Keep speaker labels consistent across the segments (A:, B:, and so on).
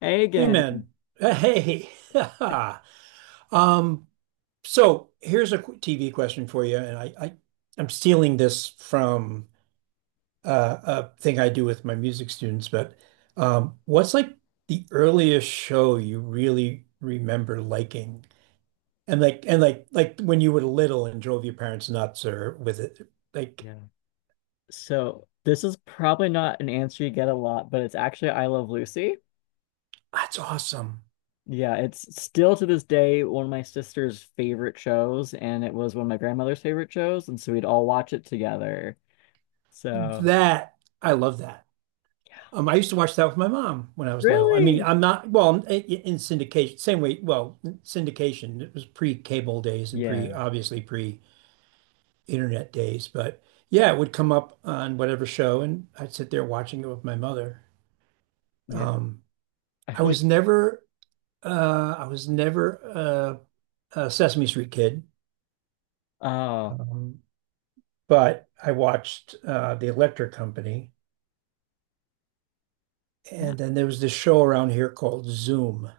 A: Hey
B: Hey
A: again.
B: man. Hey. Um, so here's a TV question for you, and I'm stealing this from a thing I do with my music students, but what's the earliest show you really remember liking? And like when you were little and drove your parents nuts or with it like
A: Yeah. So this is probably not an answer you get a lot, but it's actually I Love Lucy.
B: that's awesome.
A: Yeah, it's still to this day one of my sister's favorite shows, and it was one of my grandmother's favorite shows, and so we'd all watch it together. So
B: That I love that. I used to watch that with my mom when I was little. I mean,
A: really?
B: I'm not, well, in syndication, same way, well, syndication, it was pre-cable days and pre,
A: Yeah,
B: obviously pre-internet days, but yeah, it would come up on whatever show and I'd sit there watching it with my mother.
A: yeah.
B: Um,
A: I
B: I
A: feel
B: was
A: like
B: never, I was never a Sesame Street kid,
A: oh,
B: um, but I watched The Electric Company.
A: yeah.
B: And then there was this show around here called Zoom.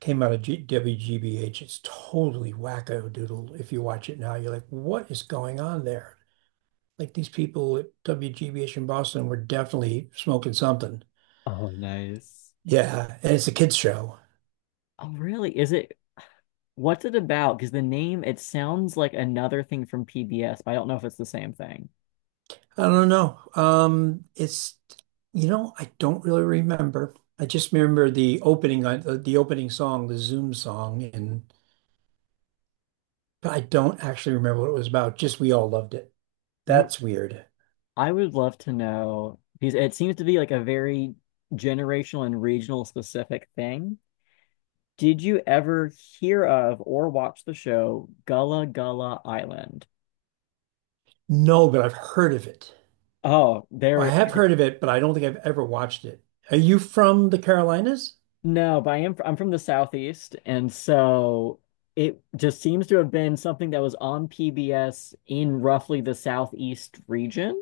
B: Came out of G WGBH. It's totally wacko doodle. If you watch it now, you're like, what is going on there? Like these people at WGBH in Boston were definitely smoking something.
A: Oh, nice.
B: Yeah, and it's a kids show.
A: Oh, really? Is it what's it about? Because the name it sounds like another thing from PBS, but I don't know if it's the same thing.
B: I don't know. It's You know, I don't really remember. I just remember the opening on the opening song, the Zoom song, and but I don't actually remember what it was about. Just we all loved it.
A: You.
B: That's weird.
A: I would love to know because it seems to be like a very generational and regional specific thing. Did you ever hear of or watch the show Gullah Gullah Island?
B: No, but I've heard of it.
A: Oh,
B: I
A: there.
B: have heard of it, but I don't think I've ever watched it. Are you from the Carolinas?
A: No, but I am. I'm from the Southeast, and so it just seems to have been something that was on PBS in roughly the Southeast region.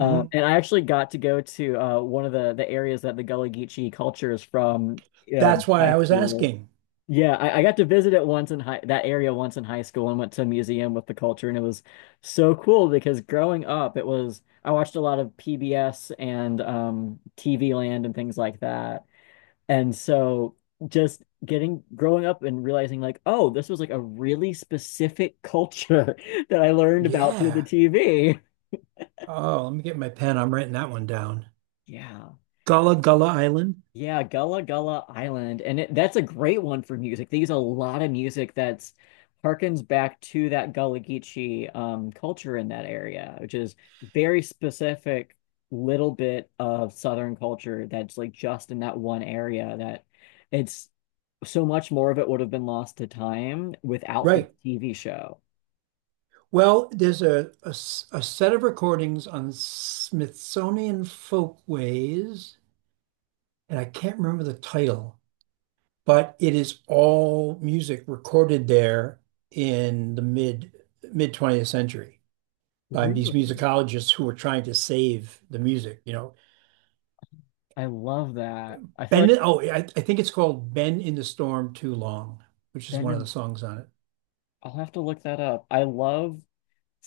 A: And I actually got to go to one of the areas that the Gullah Geechee culture is from uh,
B: That's why
A: high
B: I was
A: school.
B: asking.
A: Yeah, I got to visit it once in high that area once in high school and went to a museum with the culture, and it was so cool because growing up it was I watched a lot of PBS and TV Land and things like that. And so just getting growing up and realizing like, oh, this was like a really specific culture that I learned about through the
B: Yeah.
A: TV.
B: Oh, let me get my pen. I'm writing that one down.
A: Yeah.
B: Gullah Gullah Island.
A: Yeah, Gullah Gullah Island. And it, that's a great one for music. They use a lot of music that's harkens back to that Gullah Geechee culture in that area, which is very specific little bit of Southern culture that's like just in that one area that it's so much more of it would have been lost to time without the
B: Right.
A: TV show.
B: Well, there's a a set of recordings on Smithsonian Folkways, and I can't remember the title, but it is all music recorded there in the mid 20th century, by these
A: Really?
B: musicologists who were trying to save the music, you know.
A: I love that. I feel
B: Ben,
A: like
B: oh, I think it's called Been in the Storm Too Long, which is
A: Ben
B: one of the
A: and
B: songs on it.
A: I'll have to look that up. I love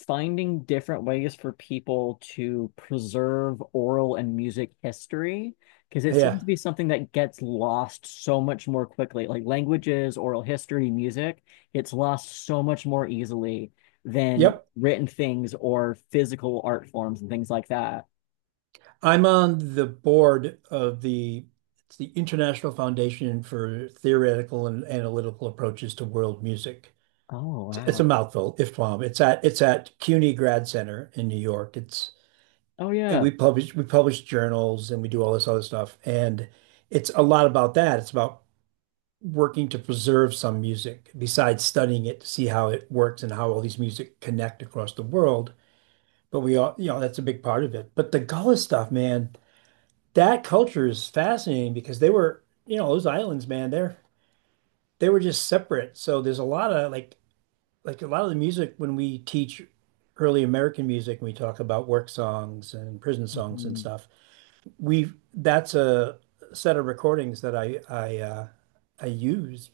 A: finding different ways for people to preserve oral and music history because it seems
B: Yeah.
A: to be something that gets lost so much more quickly. Like languages, oral history, music gets lost so much more easily than
B: Yep.
A: written things or physical art forms and things like that.
B: I'm on the board of the it's the International Foundation for Theoretical and Analytical Approaches to World Music.
A: Oh,
B: It's a
A: wow.
B: mouthful, IFTWAM. It's at CUNY Grad Center in New York. It's
A: Oh,
B: and
A: yeah.
B: we publish journals and we do all this other stuff. And it's a lot about that. It's about working to preserve some music besides studying it to see how it works and how all these music connect across the world. But we all, you know, that's a big part of it. But the Gullah stuff, man, that culture is fascinating because they were, you know, those islands, man, they're they were just separate. So there's a lot of like a lot of the music when we teach early American music, when we talk about work songs and prison songs and
A: Mhm.
B: stuff, we that's a set of recordings that I I used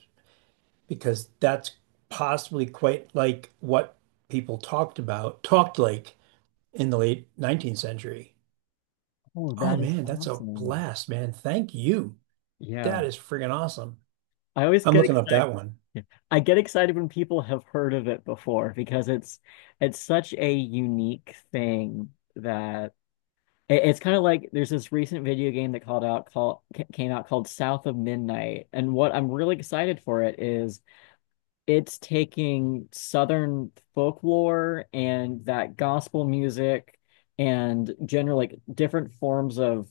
B: because that's possibly quite like what talked like in the late 19th century.
A: Oh,
B: Oh
A: that is
B: man, that's a
A: awesome.
B: blast, man. Thank you. That
A: Yeah.
B: is friggin' awesome.
A: I always
B: I'm
A: get
B: looking up
A: excited.
B: that one.
A: Yeah. I get excited when people have heard of it before because it's such a unique thing that it- it's kind of like there's this recent video game that called out called ca- came out called South of Midnight, and what I'm really excited for it is it's taking Southern folklore and that gospel music and general like different forms of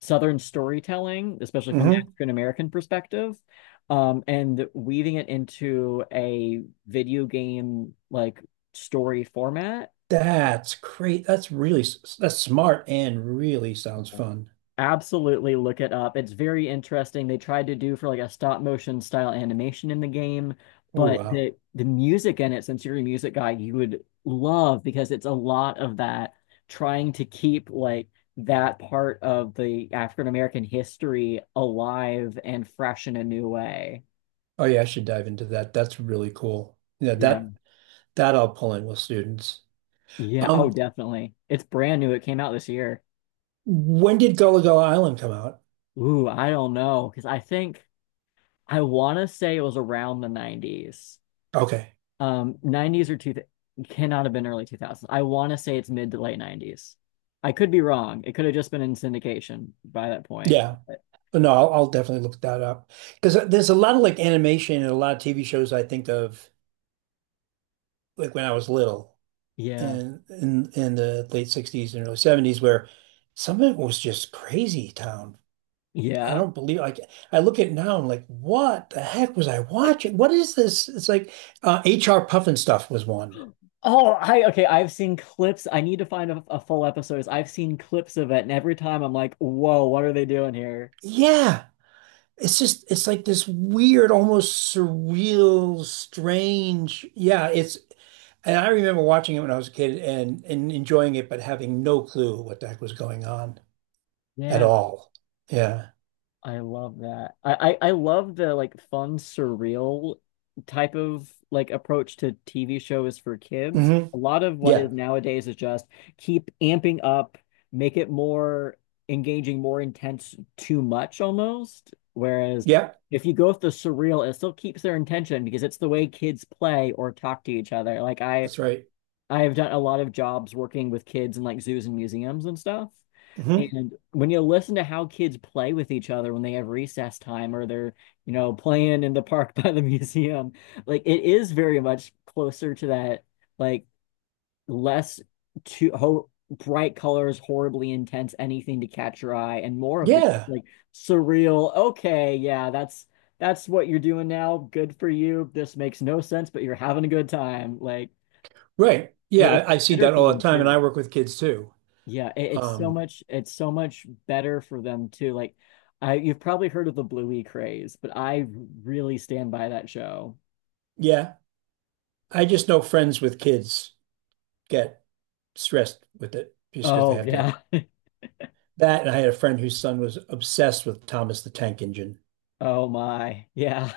A: Southern storytelling, especially from the
B: Mm-hmm.
A: African American perspective, and weaving it into a video game like story format.
B: That's great. That's really that's smart and really sounds
A: Yeah.
B: fun.
A: Absolutely look it up. It's very interesting. They tried to do for like a stop motion style animation in the game,
B: Oh
A: but
B: wow.
A: the music in it, since you're a music guy, you would love because it's a lot of that trying to keep like that part of the African American history alive and fresh in a new way.
B: Oh yeah, I should dive into that. That's really cool. Yeah,
A: Yeah.
B: that I'll pull in with students.
A: Yeah. Oh,
B: Um,
A: definitely. It's brand new. It came out this year.
B: when did Gullah Gullah Island come out?
A: Ooh, I don't know. Because I think I want to say it was around the 90s.
B: Okay.
A: 90s or two cannot have been early 2000s. I want to say it's mid to late 90s. I could be wrong. It could have just been in syndication by that point.
B: Yeah.
A: But
B: But no, I'll definitely look that up because there's a lot of like animation and a lot of TV shows I think of like when I was little
A: yeah.
B: and in the late 60s and early 70s where some of it was just crazy town. I
A: Yeah.
B: don't believe like I look at it now and I'm like, what the heck was I watching? What is this? It's like H.R. Puffin stuff was one.
A: Oh, I okay. I've seen clips. I need to find a full episode. I've seen clips of it, and every time I'm like, whoa, what are they doing here?
B: Yeah. It's just it's like this weird, almost surreal, strange. Yeah, it's and I remember watching it when I was a kid and enjoying it, but having no clue what the heck was going on at
A: Yeah.
B: all. Yeah.
A: I love that. I love the like fun, surreal type of like approach to TV shows for kids.
B: Hmm.
A: A lot of what is
B: Yeah.
A: nowadays is just keep amping up, make it more engaging, more intense, too much almost. Whereas
B: Yeah.
A: if you go with the surreal, it still keeps their intention because it's the way kids play or talk to each other. Like I
B: That's right.
A: I have done a lot of jobs working with kids in like zoos and museums and stuff.
B: Hmm.
A: And when you listen to how kids play with each other when they have recess time or they're, you know, playing in the park by the museum, like it is very much closer to that, like less too ho bright colors, horribly intense, anything to catch your eye, and more of the
B: Yeah.
A: like surreal, okay, yeah, that's what you're doing now. Good for you. This makes no sense, but you're having a good time. Like
B: Right.
A: it-
B: Yeah.
A: It's
B: I see
A: better
B: that
A: for
B: all the
A: them
B: time. And I
A: too.
B: work with kids too.
A: Yeah, it, it's so
B: Um,
A: much it's so much better for them too. Like I you've probably heard of the Bluey craze, but I really stand by that show.
B: yeah. I just know friends with kids get stressed with it just because they
A: Oh
B: have to.
A: yeah.
B: That. And I had a friend whose son was obsessed with Thomas the Tank Engine.
A: Oh my. Yeah.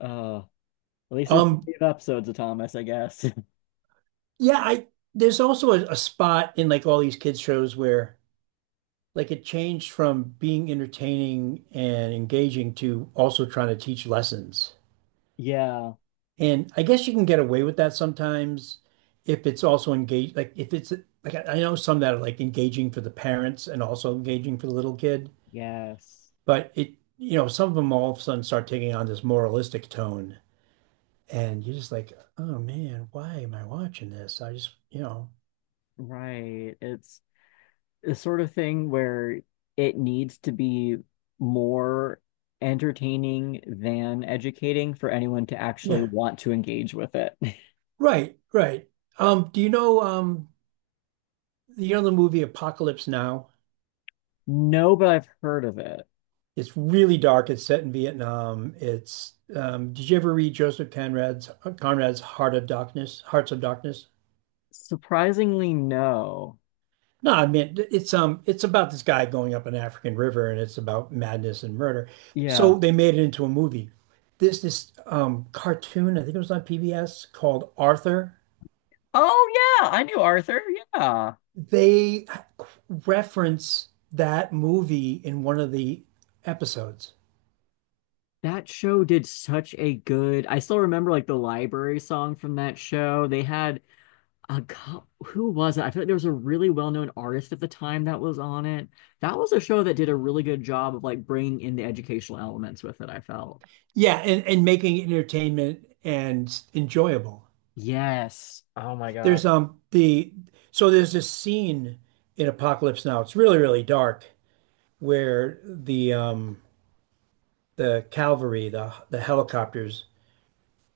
A: Uh at least there's
B: Um,
A: plenty of episodes of Thomas, I guess.
B: yeah. I, there's also a spot in like all these kids shows where like it changed from being entertaining and engaging to also trying to teach lessons.
A: Yeah.
B: And I guess you can get away with that sometimes if it's also engaged, like if it's like I know some that are like engaging for the parents and also engaging for the little kid,
A: Yes.
B: but it, you know, some of them all of a sudden start taking on this moralistic tone. And you're just like, oh man, why am I watching this? I just, you know,
A: Right. It's the sort of thing where it needs to be more entertaining than educating for anyone to actually
B: yeah,
A: want to engage with it.
B: right, right. Um, do you know, um, you know the movie Apocalypse Now?
A: No, but I've heard of it.
B: It's really dark. It's set in Vietnam. It's did you ever read Joseph Conrad's Heart of Darkness, Hearts of Darkness?
A: Surprisingly, no.
B: No, I mean it's about this guy going up an African river and it's about madness and murder. So
A: Yeah.
B: they made it into a movie. This cartoon, I think it was on PBS called Arthur.
A: Oh, yeah. I knew Arthur. Yeah.
B: They reference that movie in one of the episodes.
A: That show did such a good. I still remember like the library song from that show. They had a co- who was it? I feel like there was a really well-known artist at the time that was on it. That was a show that did a really good job of like bringing in the educational elements with it, I felt.
B: Yeah, and making it entertainment and enjoyable.
A: Yes. Oh my God.
B: There's the so There's this scene in Apocalypse Now. It's really, really dark where the cavalry, the helicopters,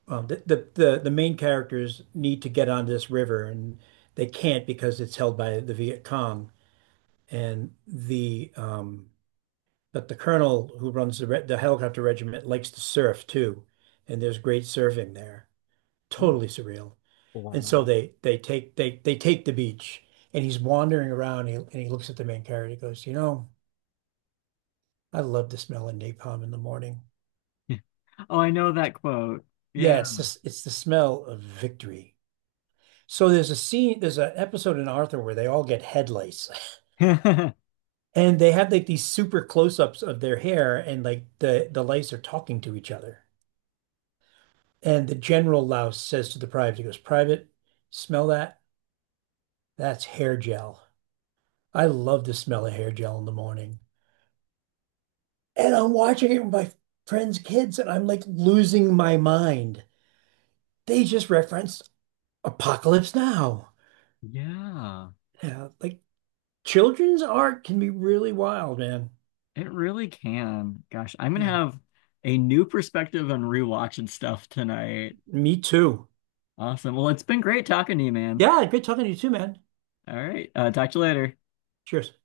B: the main characters need to get onto this river and they can't because it's held by the Viet Cong. And the colonel who runs the helicopter regiment likes to surf too, and there's great surfing there.
A: Ooh,
B: Totally surreal. And so
A: wow.
B: they take the beach, and he's wandering around. And he looks at the main character. He goes, "You know, I love the smell of napalm in the morning.
A: Oh, I know that quote. Yeah.
B: Yeah, it's this it's the smell of victory." So there's a scene, there's an episode in Arthur where they all get head lice, and they have like these super close-ups of their hair, and like the lice are talking to each other. And the general louse says to the private, he goes, "Private, smell that? That's hair gel. I love the smell of hair gel in the morning." And I'm watching it with my friends' kids, and I'm like losing my mind. They just referenced Apocalypse Now.
A: Yeah.
B: Yeah, like children's art can be really wild, man.
A: It really can. Gosh, I'm
B: You
A: gonna
B: know,
A: have a new perspective on rewatching stuff tonight.
B: me too.
A: Awesome. Well, it's been great talking to you, man.
B: Yeah, great talking to you too, man.
A: All right. Talk to you later.
B: Cheers.